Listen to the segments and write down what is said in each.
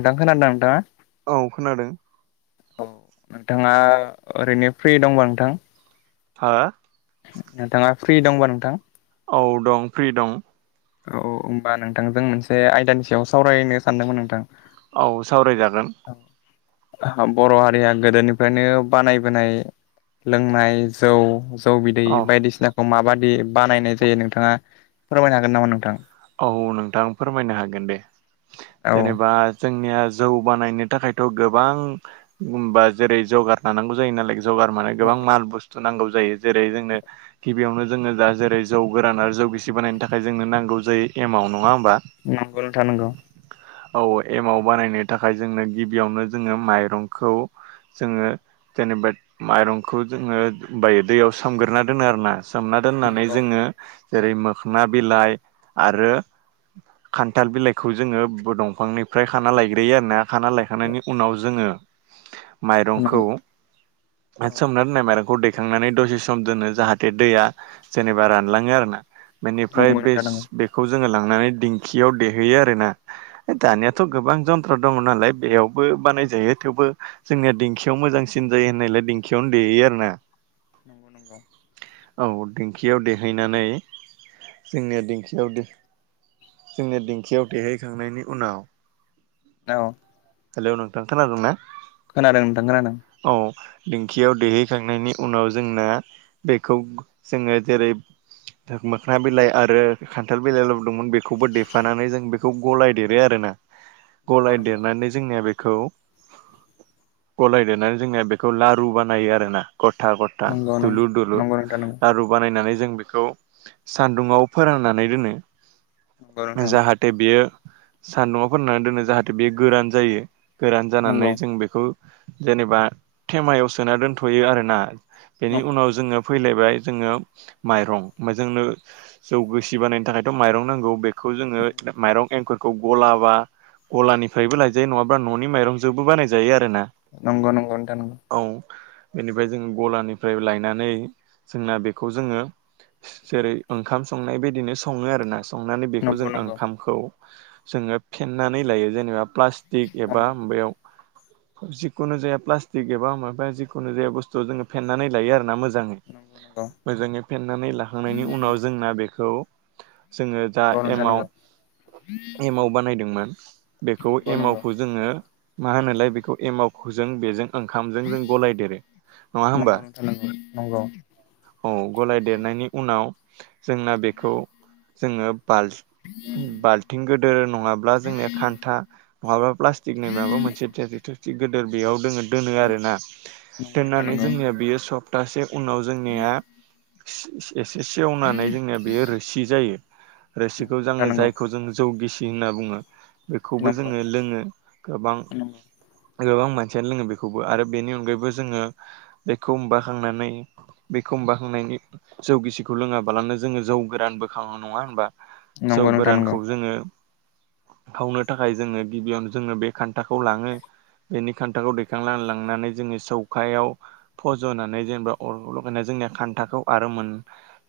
नोंथां खोनादों ना नोंथाङा औ खोनादों औ नोंथाङा ओरैनो फ्रि दंबा नोंथां हा? नोंथाङा फ्रि दंबा नोंथां? औ दं फ्रि दं औ होमबा नोंथांजों मोनसे आयदानि सायाव सावरायनो सानदोंमोन नोंथां औ सावरायजागोन बर' हारिया गोदोनिफ्रायनो बानायबोनाय लोंनाय जौ जौ बिदै औ बायदिसिनाखौ माबादि बानायनाय जायो नोंथाङा फोरमायनो हागोन नामा नोंथां? औ नोंथां फोरमायनो हागोन दे औ जेनेबा जोंनिया जौ बानायनो थाखायथ' गोबां जेरै जौगार लानांगौ जायो नालाय जगार माने गोबां माल बुस्थु नांगौ जाय जायो जेरै जोंनो गिबियावनो जोङो दा जेरै जौ गोरान आरो जौ गिसि बानायनो थाखाय जोंनो नांगौ जाय यो एमाउट नङा होन नंगौ नोंथां नंगौ औ एमाव बानायनो थाखाय जोंनो गिबियावनो जोङो माइरंखौ जोङो जेनेबा माइरंखौ जोङो बायो दैयाव सामग्रोना दोनो आरोना सोमना दोननानै नंगौ जोङो जेरै मोखोनना बिलाइ आरो खान्थाल बिलाइखौ जोङो दंफांनिफ्राय खाना लायग्रोयो आरोना खाना लायखांनायनि उनाव जोङो माइरंखौ नंगौ औ सोमना दोननाय माइरंखौ दै थिखांनानै दसे सम दोनो जाहाथे दैया जेनेबा रानलाङो आरोना बेनिफ्राय नंगौ बे नोंथां नंगौ बेखौ जोङो लांनानै दिंखियाव देहैयो आरोना नंगौ दानियाथ' गोबां जन [unintelligible] दङ नालाय बेयावबो बानायजायो थेवबो जोंनिया दिंखियाव मोजांसिन जायो होननायलाय दिंखियाव दैयो देयो आरोना नंगौ औ दिंखियाव देहैनानै जोंनि दिखि जोंनि देंखियाव देहैखांनायनि उनाव औ हेलौ नोंथां खोनादों ना खोनादों नोंथां खोनादों दिंखियाव दैहैखांनायनि उनाव जोंना बेखौ जोङो जेरै मोखोना बिलाइ आरो खान्थाल बिलाइ लबोदोंमोन बेखौबो देफानानै जों बेखौ गलायदेरो आरोना नंगौ गलाय नंगौ नंगौ देरनानै जोंनिया बे खौ गलायदेरनानै जोंनिना बेखौ लारु बानायो आरोना गथा गथा नंगौ दुलुर दुलुर नंगौ नोंथां नंगौ लारु बानायनानै जों बेखौ सान्दुंआव फोरोंनानै दोनो नंगौ नोंथां जाहाथे बियो सान्दुङाव फोरनानै दोनो जाहाथे बेयो गोरान जायो गोरान नंगौ जानानै जों बेखौ जेनेबा थेमायाव सोना दोनथ'यो आरोना बेनि नंगौ उनाव नंगौ जोङो फैलायबाय जोङो माइरं जोंनो जौगसि बानायनो थाखायथ' माइरं नांगौ बे खौ जोङो माइरं एंखुर खौ गलाबा गलानिफ्रायबो लायजायो नङाब्ला न'नि माइरंजोंबो बानाय जायो आरो। नंगौ नंगौ नोंथां नंगौ बेनिफ्राय जों गलानिफ्राय लायनानै जोंना बेखौ जोङो जेरै ओंखाम संनाय बदिनो सङो आरो ना संनानै बेखौ नंगौ जों नंगौ ओंखामखौ जोङो फेन्नानै लायो जेनेबा प्लास्टिक एबा बेयाव जिखुनु जाया प्लास्टिक एबा माबा ज जिखुनु जाया बुस्थु जोङो फेेननानै लायो आरो ना मोजां मो नंगौ मोजाङै फेनानै लाखांनायनि उनाव जोंना बेखौ जोङो दा नंगौ नंगौ नोंथां एमाव एमव बानायदोंमोन बेखौ एमावखौ जोङो मा होनलाय बेखौ एमावखो जों बेजों ओंखामजों जों गलायदेरो नङा होमबा नंगौ नंगौ औ गलाय देरनायनि उनाव जोंना बेखौ जोङो बाल बाल्थिं गिदोर नङाब्ला जोंनिया खान्था नङाब्ला प्लास्टिक न माबा मोनसे [unintelligible] बेयाव दङ दोनो आरोना नंगौ नंगौ नोंथां दोननानै नंगौ जोंनिया बेयो सप्तासे उनाव जोंनिया एसे सेवनानै जोंनिया बेयो रोसि जायो रोसिखौ खौ जायखौ जों जौ गिसि होनना बुङो बेखौबो नंगौ जोङो लोङो गोबां गोबां मानसियानो लोङो बेखौबो आरो बेनि अनगायैबो जोङो बेखौ माबा खांनानै बेखौ होम्बा होननायनि जौगिसिखौ लोङाबालानो जोङो जौ गोरान बोखांङो नङा होनबा जौ नंगौ नोंथां नंगौ नोंथां नंगौ नोंथां गोरानखौ नंगौ जोङो सावनो थाखाय जोङो गिबियावनो जोङो बे खान्थाखौ लाङो बेनि खान्थाखौ दैखां लांनानै जोङो सौखायाव फज'नानै जेनेबा अर लगायनाय जायो जों खान्थाखौ आरो मोन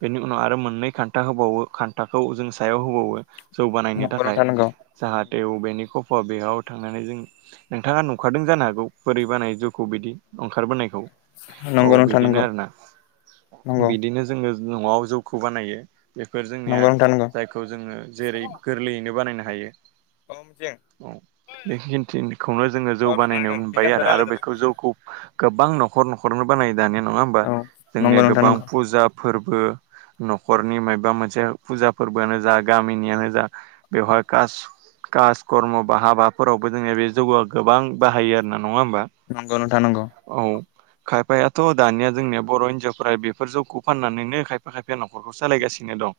बेनि उनाव आरो मोन मोननै खान्था होबावो खान्थाखौ जों सायाव होबावो जौ बानायनो नंगौ थाखाय नोंथां नंगौ जाहाथेव बेनि क अ बेयाव थांनानै जों नोंथाङा नुंखारदों जानो हागौ बोरै बानाय जौखौ बिदि ओंखारबोनायखौ औ नंगौ नोंथां बिदिनो नंगौ आरोना नंगौ बिदिनो जोङो न'आव जौखौ बानायो बेफोर जोंनिया नंगौ नोंथां नंगौ जायखौ जोङो जेरै गोरलैयैनो बानायनानै ओंजे बेखिनिथिखौनो जोङो जौ औ बानायनो मोनबाय बिखासजों आरो आरो रायलायदों बेखौ जौखौ गोबां न'खर न'खरनो बानायो दानिया नङा होमबा औ नंगौ जोंनिया नोंथां गोबां नंगौ फुजा फोरबो न'खरनि मायबा मोनसे फुजा फोरबोआनो जा गामिनियानो जा बेवहाय कास कास कर्म बा हाबाफोरावबो जोंनि बे जौगआ गोबां बाहायो आरोना नङा होमबा नंगौ नोंथां नंगौ औ खायफायाथ' दानिया जोंनिया बर' हिनजावफोरा बेफोर जौखौ फाननानैनो खायफ फा खायफाया न'खरखौ सालायगासिनो दं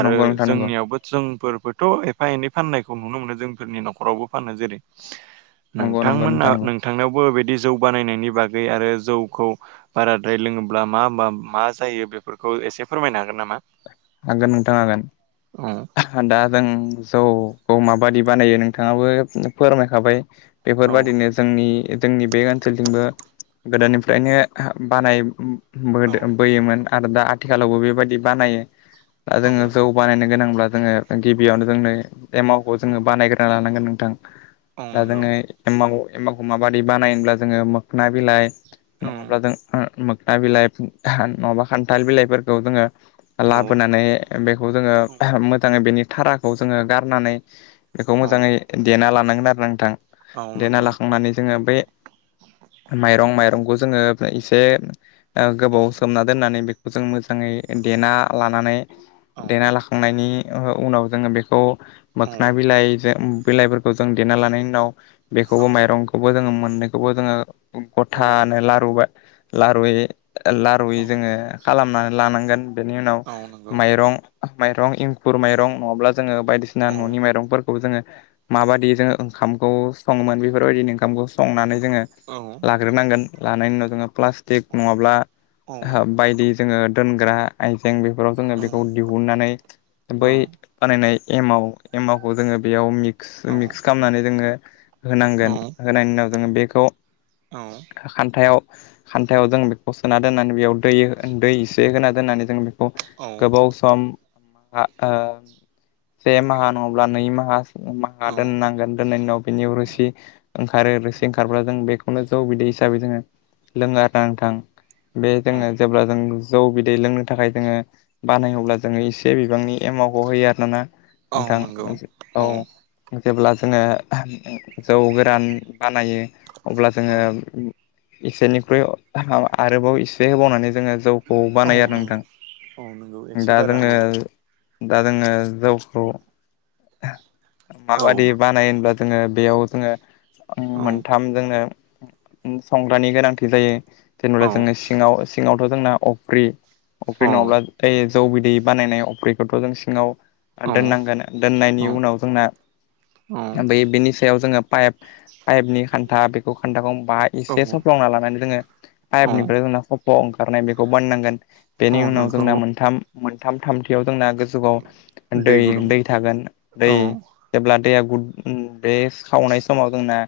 आरो नंगौ नोंथां नंगौ जोंनियावबो जोंफोर थ' एफा एनै फाननायखौ नुनो मोनो जोंफोरनि न'खरावबो फानो जेरै नंगौ नंगौ नोंथांमोना नोंथां नंगौ नोंथांनिावबोबायदि जौ बानायनायनि बागै आरो जौखौ बाराद्राय लोङोब्ला मा मा मा जायो बे खौ एसे फोरमायनो हागोन नामा? हागोन नोंथां औ हागोन दा जों जौखौ माबा बादि बानायो नोंथाङाबो फोरमायखाबाय औ बेफोरबादिनो जोंनि जोंनि बे ओनसोलथिंबो गोदोनिफ्रायनो बानाय बोदो औ बोयोमोन आरो दा आथिखालावबो बेबायदि बानायो दा औ जोङो जौ बानायनो गोनांब्ला जोङो गिबियावनो जोंनो एमावखौ जोङो बानायग्रोना लानां खौ नोंथां औ दा नंगौ जोङो ए एमाखौ माबाददि बानायब्ला जोङो मोखोन बिलाइ औ नङाब्ला जों मोगना बिलाइ नङाबा खान्थाल बिलाइफोरखौ जोङो औ लाबोनानै बेखौ जोङो मोजाङै बेनि थाराखौ जोङो गारनानै बेखौ औ मोजाङै देना लानांगोन आरो ना नोंथां औ देना नंगौ लाखांनानै जोङो बै माइरं माइरंखौ जोङो एसे औ गोबाव सोमना दोननानै बेखौ जों मोजाङै देना लानानै देना औ लाखांनायनि उनाव जोङो बेखौ मोखोन बिलाइ बिलाइफोरखौ जों देना लानायनि उनाव बेखौबो माइरंखौबो जोङ मोन मोननैखौबो जोङो औ गथानो लारु बा लारुयै लारुय जोङो खालामनानै लानांगोन बेनि उन आ नंगौ माइरं एंखुर माइरं नङाब्ला जोङो बायदिसिना औ न'नि माइरंफोरखौ जोङो माबाददि जों ओंखामखौ सङोमोन बेफोरबायदि ओंखामखौ संनानै औ औ [unintelligible] जोङो दोनग्रा आइजें बेफोराव जोङो बेखौ दिहुननानै बै बानायनाय एमाव एमावखौ जोङो बेयाव मिक्स मिक्स खालामनानै जोङो होनांगोन औ होनायनि उनाव जोङो बेखौ खान्थायाव खान्थायाव जों बेखौ सोना दोन्नानै बेयाव दै दै इसे होना दोन्नानै जों औ गोबाव सम से माहा नङ्ला नै माहा माहा औ दोननांगोन दोननायनि उनाव बिनि रोसि ओंखारो रोसि ओंखारब्ला जों बेखौनो जौ बिदै हिसाबै जोङो लोंङ नांथां बे औ जोङो जेब्ला जों जौ बिदै लोंनो थाखाय जोङो बानायोब्ला जोङो एसे बिबांनि एमव खौ होयो आर न ना औ नोंथां नंगौ औ जेब्ला जोङो जौ गोरान बानायो अब्ला औ जोङो इसेनिख्रुइ आरोबाव एसे होबावनानै जोङो जौखौ औ बानायो आरो नंगौ नोंथां औ नंगौ एसे दा बारा जोङो होबावो दा जोङो जावखौ औ माबादि बानाय होनब्लाा जोङो बेयाव जोङो औ मोनथाम जोंनो संग्रानि गोनांथि जायो औ जेनेबा जोङो सिङाव सिङाव ' जोंना अफ्रि अफ्रि औ नङाब्ला जौ बिदै बानायनाय अफ्रिखौथ' जों सिङाव औ दोननांगोन दोननायनि उनाव जोंना औ बिनि सायाव जोङो पाइप पाइपनि खान्था बेखौ खान्थाखौ बा एसे सफ्लावना लानानै जोङो औ पाइपनिफ्राय जोंना सफ्ल' ओंखारनाय बेखौ बोननांगोन औ बेनि उनाव नोंखौ जोंना मोनथाम मोनथाम थामथियाव जोंना गोजौआव दै दै थागोन दै औ जेब्ला दैया ग बे सावनाय समाव जोंना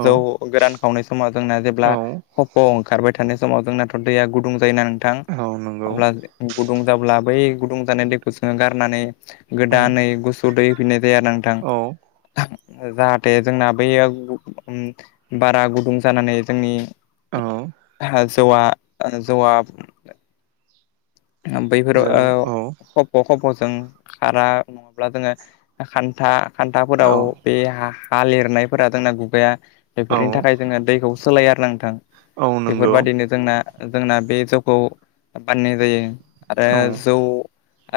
औ जौ गोरान खावनाय समाव जोंना जेब्ला औ खफ' ओंखारबाय थानाय समाव जोंनाथ' दैया गुदुं जायोना नोंथां औ नंगौ अब्ला गुदुं जाब्ला बै गुदुं जानाय दैखौ जोङो गारनानै औ गोदानै गुसु दै होफैनाय जाया नोंथां औ जाहाथे जोंना बैयो बारा गुदुं जानानै जोंनि औ जौआ जौवआ जों बैफोराव औ ख ख जों खारा नङाब्ला जोङो खान्था खान्थाफोराव औ बे हा हा लिरनायफोरा दोंना गुबगाया औ बेफोरनि थाखाय जोङो दैखौ सोलायारनांथों औ नंगौ बेफोरबादिनो जोंना जोंना बे जौखौ बानायनाय जायो। आरो औ जौ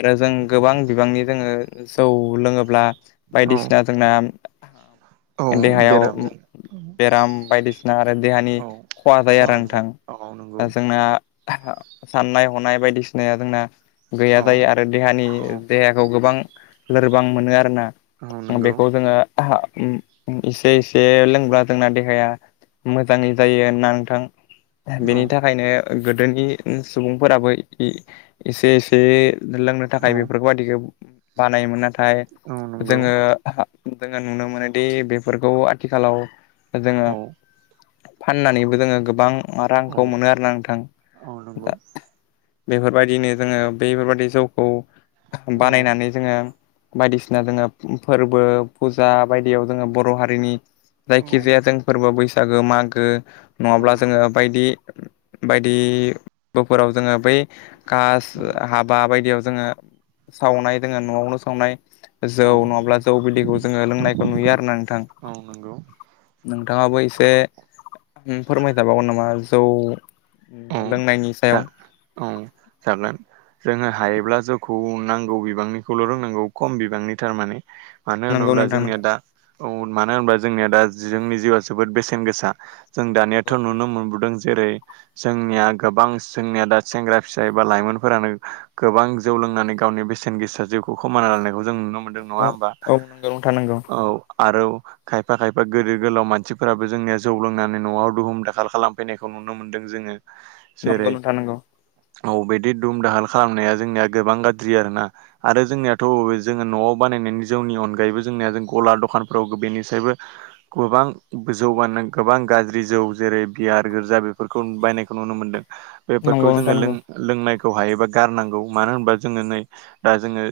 आरो जों गोबां बिबांनि जोङो जौ लोङोब्ला औ बायदिसिना जोंना औ देहायाव बेराम जानो बेराम बायदिसिना आरो देहानि औ खहा जायो आरो खहाबो जा नोंथां। औ नंगौ दा जोंना साननाय हनाय बायदिसिनाया जोंना गैया औ जायो। आरो देहानि औ देहाखौ गोबां लोरबां मोनो आरोना औ नंगौ बेखौ जोङो एसे एसे लोंब्ला जोंना देहाया मोजाङै जायो होना नोंथां औ बेनि थाखायनो गोदोनि सुबुंफोराबो एसे एसे लोंनो थाखाय औ बेफोरखौ बाददिखौ बानायोमोन। नाथाय औ नंगौ जोङो जोङो नुनो मोनोदि बेफोरखौ आथिखालाव जोङो औ फाननानैबो जोङो गोबां रांखौ मोनो आरोना नोंथां। दा नोंगौ। बेफोरबायदिनो जोङो बैफोरबायादि जौखौ औ बानायनानै जोङो बायदिसिना जोङो फोर्बो फुजा बायदियाव जोङो बर' हारिनि औ जायखि जाया जों फोर्बो बैसागो मागो नङाब्ला जोङो औ बायदि बायदि बोफोराव जोङो बै कास हाबा बायदियाव जोङो सावनाय जोङो न'आवनो सावनाय जौ औ नङाब्ला जौ बिदैखौ जोङो लोंनायखौ नुयो आरोना नोंथां। औ नंगौ नोंथाङाबो एसे फोरमायजाबावगोन नामा जौ औ लोंनायनि सायाव जागोन औ जागोन। जोङो हायोब्ला जौखौ नांगौ बिबांनिखौल' रोंनांगौ खम बिबांनि थारमाने। मानो नंगौ होनोब्ला नोंथां जोंनिया नंगौ दा औ मानो होनोबा जोंनिया दा जोंनि जिउआ जोबोद बेसेन गोसा। जों नंगौ दानियाथ' नुनो मोनबोदों जेरै जोंनिया गोबां जोंनिया दा सेंग्रा फिसा एबा लाइमोनफोरानो गोबां जौ लोंनानै गावनि बेसेन गोेसा जिउखौ खोमाना लानायखौ जों नुनो मोन्दों औ नङा होमबा? औ नंगौ नोंथां नंगौ औ। आरो खायफा खायफा गोदो गोलाव मानसिफोराबो जोंनिया जौ लोंनानै न'आव दुहुम दाखाल खालामफैनायखौ नुनो मोन दों जोङो। नंगौ नोंथां नंगौ। अ बेदि दुम दाहाल खालामनाया जोंनिया गोबां गाज्रि आरोना। आरो जोंनियाथ' बे जोङो न'आव बानाय नाय जौनि अनगायैबो जोंनिया जों गला दखानफ्राव बेनिसायबो गोबां जौ गोबां गाज्रि जौ जेरै बियार गोर्जा बे फोरखौ बायनायखौ नुनो मोनदों। बेफोरखौ जोङो लों-लोंनाय खौ हायोबा गारनांगौ । मानो होनबा जोङो नै दा जोङो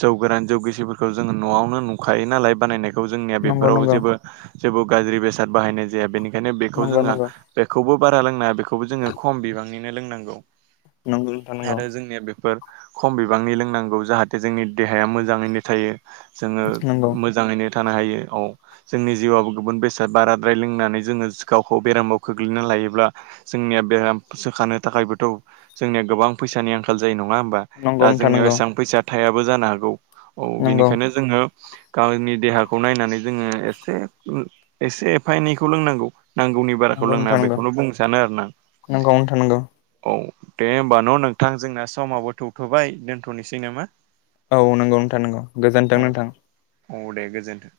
जौ गोरान जौ गिसिफोरखौ जोङो न'आव नो नुखायो नालाय बानायनायखौ जोंनिया नंगौ नोंथां बेफोराव नंगौ जेबो जेबो गाज्रि बेसाद बाहायनाय जाया बेनि खायनो बेखौ नंगौ जोङो नंगौ बेखौबो बारा लोंनांआ बेखौबो जोङो खम बिबाङैनो लोंनांगौ। नंगौ नंगौ आरो जोंनिया बेफोर खम बिबांनि लोंनांगौ जाहाथे जोंनि देहाया मोजाङैनो थायो। जोङो नंगौ नोंथां नंगौ मोजाङैनो थानो हायो । औ जोंनि जिउआबो गुबुन बेसाद बाराद्राय लोंनानै जोङो गावखौ बेरामाव खोख्लैना लायो ब्ला जोंनिया बेराम सोखानो थाखायबोथ' जोंनिया गोबां फैसानि आंखाल जायो न ङा होनबा? दा नंगौ नोंथां जोंनियाव नंगौ एसां फैसा थायाबो जानो हागौ । औ नंगौ बेनिखायनो जोङो गावनि देहाखौ नायनानै जोङो एसे एसे एफा एनैखौ लोंनांगौ। नांगौनि बाराखौ लोंनाङा बे नों गावनो हमथाना थानांगौ। औ दे होमबा न' नोंथां जोंना समावबो थौथ'बाय दोनथ'नोसै नामा? औ नंगौ नोंथां नंगौ गोजोन्थों औ नोंथां। औ दे गोजोन्थों।